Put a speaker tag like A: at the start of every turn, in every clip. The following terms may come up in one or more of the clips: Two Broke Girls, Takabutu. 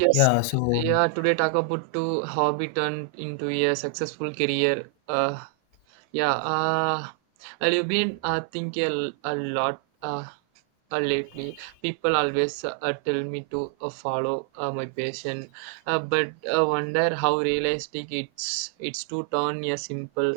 A: Yes,
B: Yeah, so
A: yeah. Today Takabutu hobby turned into a successful career. Yeah. Uh, well, you've been thinking a lot lately. People always tell me to follow my passion, but I wonder how realistic it's to turn a simple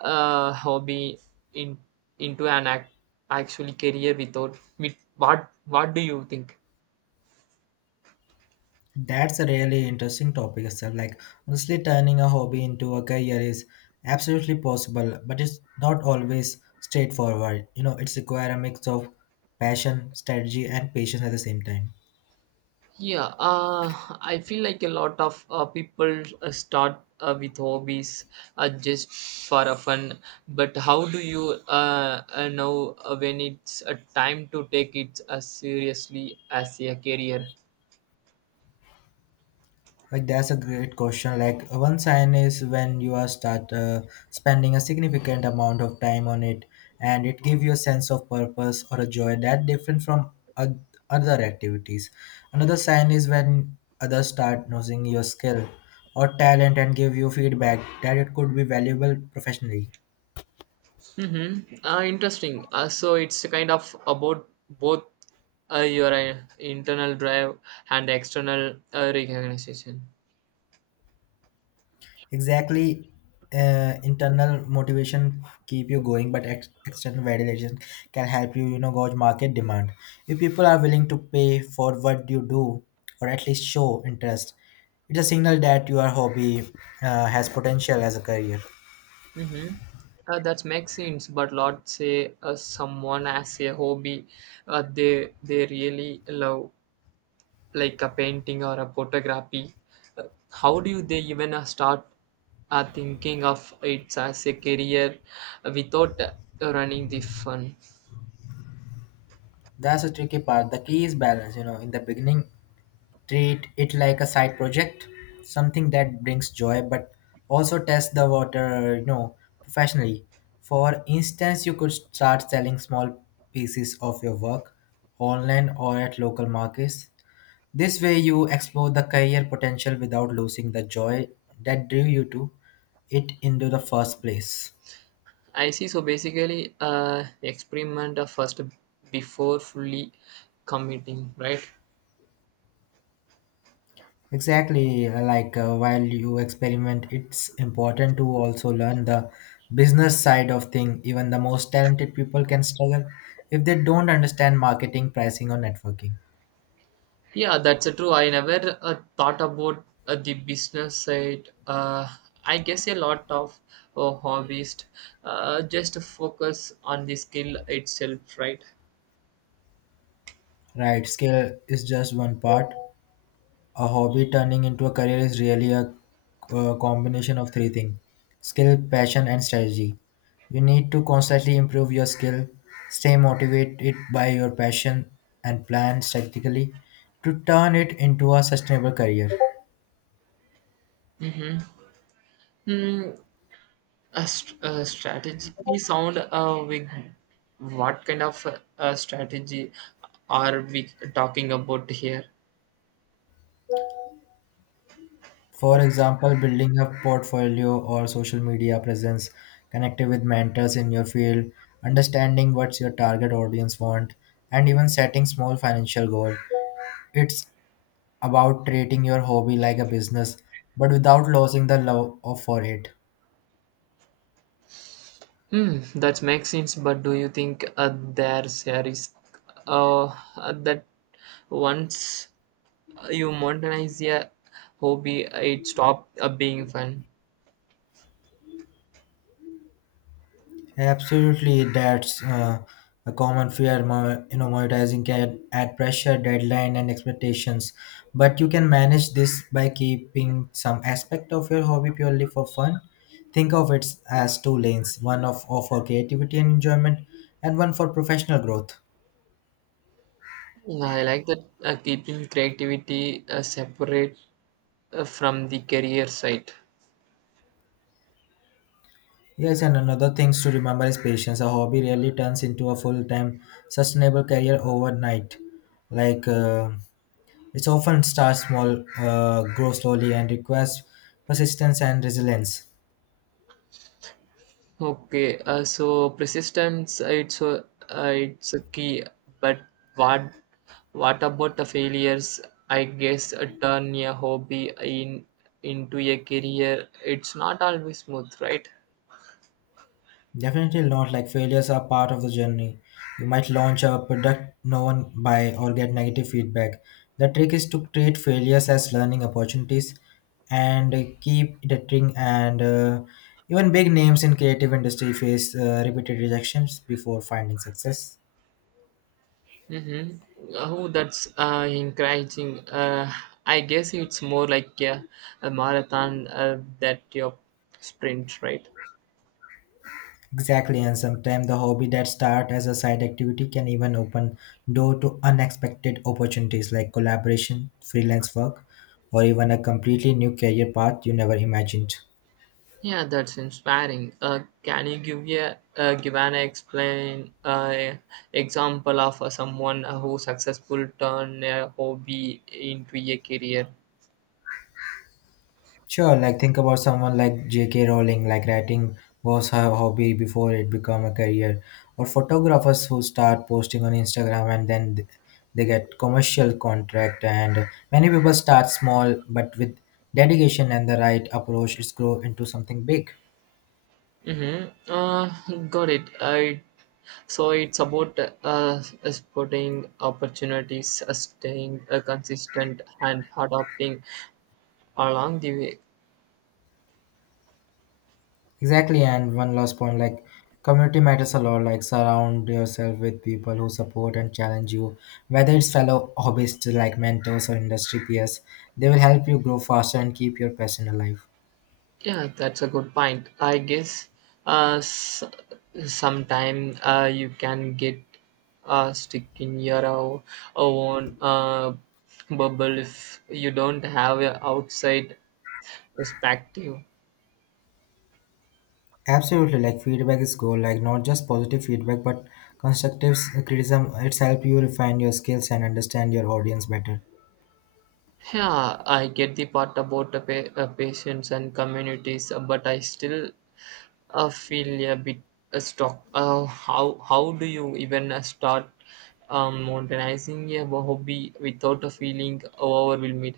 A: hobby in into an actually career without with what do you think?
B: that's a really interesting topic itself. Like, honestly, turning a hobby into a career is absolutely possible, but it's not always straightforward. It's require a mix of passion, strategy, and patience at the same time.
A: Yeah, I feel like a lot of people start with hobbies just for a fun. But how do you know when it's a time to take it as seriously as a career?
B: Like that's a great question. Like one sign is when you are start spending a significant amount of time on it, and it gives you a sense of purpose or a joy that different from oth- other activities. Another sign is when others start noticing your skill or talent and give you feedback that it could be valuable professionally.
A: Mm-hmm. Interesting. So it's kind of about both your internal drive and external recognition.
B: Exactly, internal motivation keep you going, but external validation can help you you know gauge market demand if people are willing to pay for what you do, or at least show interest. It's a signal that your hobby has potential as a career.
A: Mm-hmm. That makes sense, but let's say someone has a hobby they really love, like a painting or a photography. Uh, how do they even start thinking of it as a career without running the fun?
B: That's a tricky part. The key is balance. In the beginning, treat it like a side project, something that brings joy, but also test the water professionally. For instance, you could start selling small pieces of your work online or at local markets. This way you explore the career potential without losing the joy that drew you to it into the first place.
A: I see. So basically, experiment first before fully committing, right?
B: Exactly, like while you experiment, it's important to also learn the business side of thing. Even the most talented people can struggle if they don't understand marketing, pricing, or networking.
A: Yeah, that's true. I never thought about the business side. I guess a lot of hobbyists just focus on the skill itself, right?
B: Right, skill is just one part. A hobby turning into a career is really a combination of three things: skill, passion, and strategy. You need to constantly improve your skill, stay motivated by your passion, and plan strategically to turn it into a sustainable career.
A: Hmm. A strategy sound what kind of strategy are we talking about here?
B: For example, building a portfolio or social media presence, connecting with mentors in your field, understanding what your target audience want, and even setting small financial goals. It's about treating your hobby like a business, but without losing the love for it.
A: Hmm, that makes sense. But do you think there's a risk uh, that once you modernize a hobby, it stop being fun.
B: Absolutely, that's a common fear. Monetizing can add pressure, deadline, and expectations. But you can manage this by keeping some aspect of your hobby purely for fun. Think of it as two lanes: one of for creativity and enjoyment, and one for professional growth.
A: Yeah, I like that, keeping creativity separate from the career side.
B: Yes, and another things to remember is patience. A hobby really turns into a full-time, sustainable career overnight. Like it's often starts small, grow slowly, and requires persistence and resilience.
A: Okay, so persistence it's a key, but what what about the failures? I guess turn a hobby in into a career. It's not always smooth, right?
B: Definitely not. Like failures are part of the journey. You might launch a product no one buy or get negative feedback. The trick is to treat failures as learning opportunities and keep iterating. And even big names in creative industry face repeated rejections before finding success.
A: Mm-hmm. Oh, that's encouraging. I guess it's more like a marathon that your sprint, right?
B: Exactly, and sometimes the hobby that start as a side activity can even open door to unexpected opportunities like collaboration, freelance work, or even a completely new career path you never imagined.
A: Yeah, that's inspiring. Can you give a give an explain example of someone who successful turned a hobby into a career?
B: Sure, like think about someone like J.K. Rowling, like writing was her hobby before it became a career, or photographers who start posting on Instagram and then they get commercial contract. And many people start small, but with dedication and the right approach, it's grow into something big.
A: Mm-hmm. Got it. I So it's about spotting opportunities, staying consistent, and adapting along the way.
B: Exactly, and one last point, like community matters a lot. Like surround yourself with people who support and challenge you, whether it's fellow hobbyists like mentors or industry peers. They will help you grow faster and keep your passion alive.
A: Yeah, that's a good point. I guess uh, s- sometime you can get stuck in your own bubble if you don't have an outside perspective.
B: Absolutely, like feedback is gold. Like not just positive feedback, but constructive criticism. It's help you refine your skills and understand your audience better.
A: Yeah, I get the part about the patients and communities, but I still I feel a bit stuck. How do you even start modernizing a hobby without a feeling overwhelmed?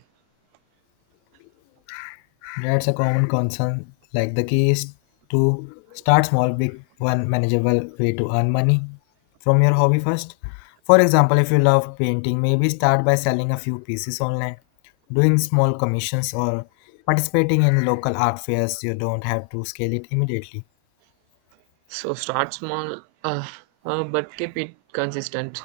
B: That's a common concern. Like the key is to start small, big one manageable way to earn money from your hobby first. For example, if you love painting, maybe start by selling a few pieces online, doing small commissions or participating in local art fairs. You don't have to scale it immediately.
A: So start small, but keep it consistent.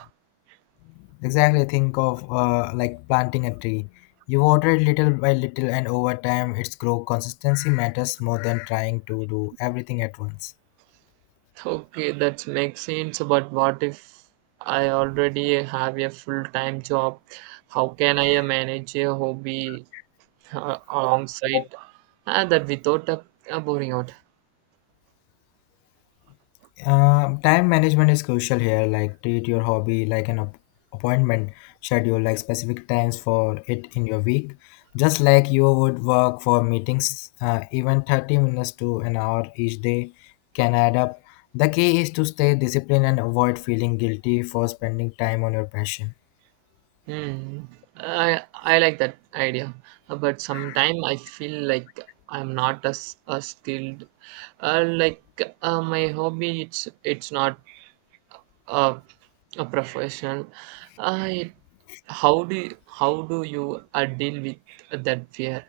B: Exactly, think of like planting a tree. You water it little by little and over time its grow consistency matters more than trying to do everything at once.
A: Okay, that makes sense. But what if I already have a full time job? How can I manage a hobby alongside that without burning out?
B: Time management is crucial here. Like treat your hobby like an appointment schedule, like specific times for it in your week. Just like you would work for meetings, even 30 minutes to an hour each day can add up. The key is to stay disciplined and avoid feeling guilty for spending time on your passion.
A: Hmm. I I like that idea. But sometimes I feel like I'm not as, as skilled. Like my hobby, it's not a a profession. I how do you deal with that fear?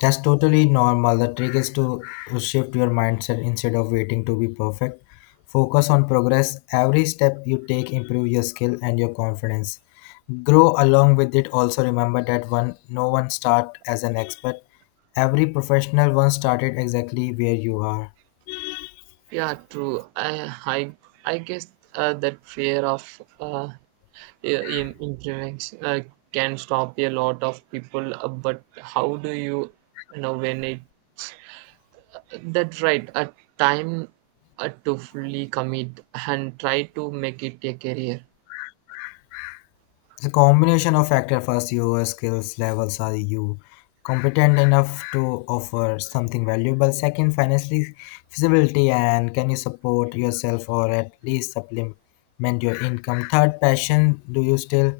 B: That's totally normal. The trick is to shift your mindset instead of waiting to be perfect. Focus on progress. Every step you take improve your skill and your confidence. Grow along with it. Also remember that one no one start as an expert. Every professional once started exactly where you are.
A: Yeah, true. I guess that fear of uh, im improvements can stop a lot of people. But you know when it's that right a time to fully commit and try to make it a career?
B: A combination of factors, first your skills levels, are you competent enough to offer something valuable? Second, financially feasibility, and can you support yourself or at least supplement your income? Third, passion, do you still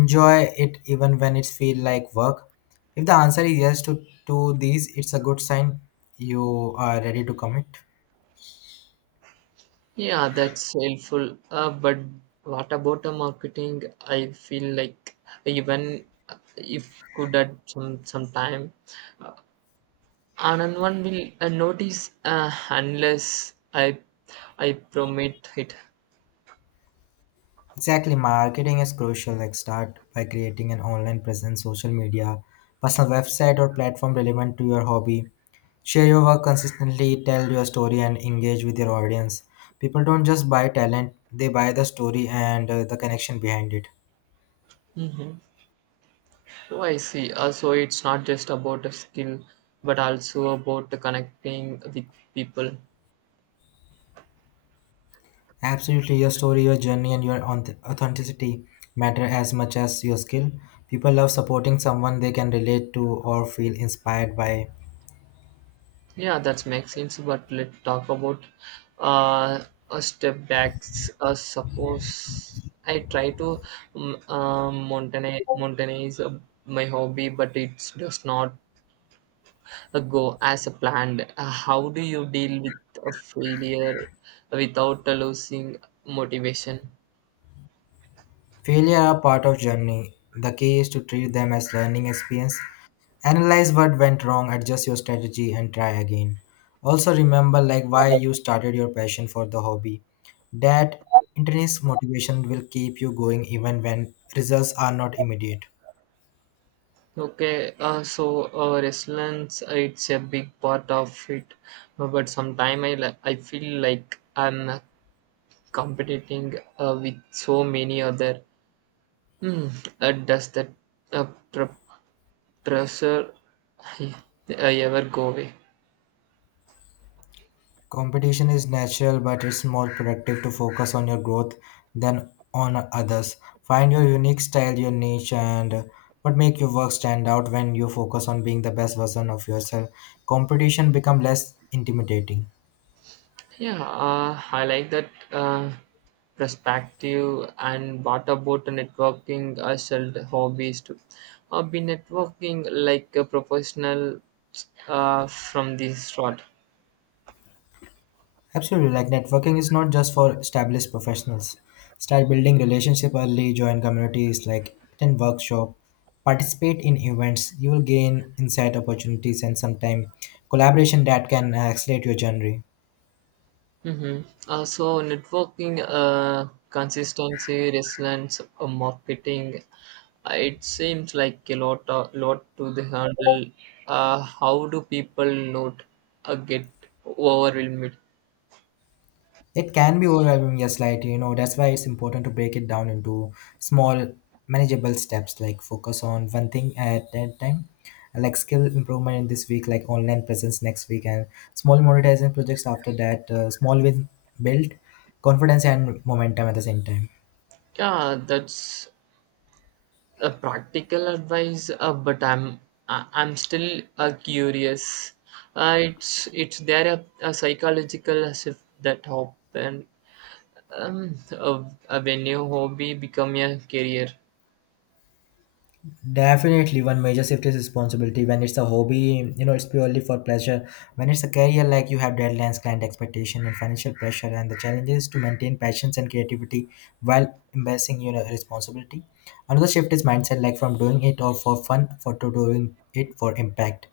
B: enjoy it even when it feel like work? If the answer is yes to these, it's a good sign you are ready to commit.
A: Yeah, that's helpful. But what about the marketing? I feel like even if could at some time and one will notice unless I permit it.
B: Exactly, marketing is crucial. Like start by creating an online presence, social media, personal website or platform relevant to your hobby. Share your work consistently, tell your story and engage with your audience. People don't just buy talent, they buy the story and the connection behind it.
A: Mhm. So I see. So it's not just about a skill, but also about the connecting with people.
B: Absolutely, your story, your journey, and your authenticity matter as much as your skill. People love supporting someone they can relate to or feel inspired by.
A: Yeah, that makes sense. But let's talk about uh, a step back. Suppose I try to um, uh, mountain mountainize my hobby, but it does not go as planned? How do you deal with a failure without losing motivation?
B: Failure are part of journey. The key is to treat them as learning experience. Analyze what went wrong, adjust your strategy, and try again. Also, remember like why you started, your passion for the hobby. That intrinsic motivation will keep you going even when results are not immediate.
A: Okay, so resilience, it's a big part of it. But sometimes I feel like I'm competing with so many other. Hmm, does that uh, pr- pressure uh, ever go away?
B: Competition is natural, but it's more productive to focus on your growth than on others. Find your unique style, your niche, and what make your work stand out. When you focus on being the best version of yourself, competition become less intimidating.
A: Yeah, I like that perspective. And what about networking as a hobbies too? I've been networking like a professional from the start.
B: Absolutely, like networking is not just for established professionals. Start building relationship early, join communities, like attend workshop, participate in events. You will gain insight opportunities and sometime collaboration that can accelerate your journey.
A: Mm-hmm. So networking, consistency, resilience, marketing. It seems like a lot, lot to the handle. How do people not get overwhelmed?
B: It can be overwhelming, yes, like that's why it's important to break it down into small, manageable steps, like focus on one thing at a time, like skill improvement in this week, like online presence next week, and small monetizing projects after that, small win build confidence and momentum at the same time.
A: Yeah, that's a practical advice, but I'm still curious, it's there a psychological as if that happen um uh, when your hobby become a career?
B: Definitely, one major shift is responsibility. When it's a hobby, it's purely for pleasure. When it's a career, like you have deadlines, client expectation, and financial pressure, and the challenge is to maintain passions and creativity while embracing your responsibility. Another shift is mindset, like from doing it all for fun, for to doing it for impact.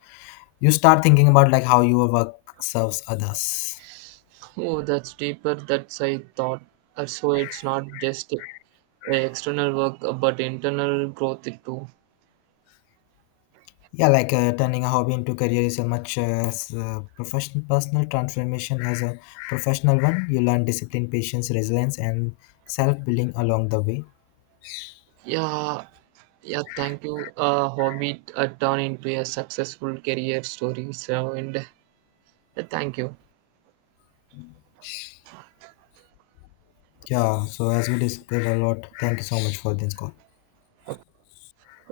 B: You start thinking about like how your work serves others.
A: Oh, that's deeper that's I thought. So it's not just external work but internal growth too.
B: Yeah, like turning a hobby into career is a much as professional personal transformation as a professional one. You learn discipline, patience, resilience, and self building along the way.
A: Yeah, yeah, thank you. Hobby turn into a successful career story so and thank you.
B: Yeah, so as we discussed a lot, thank you so much for this call.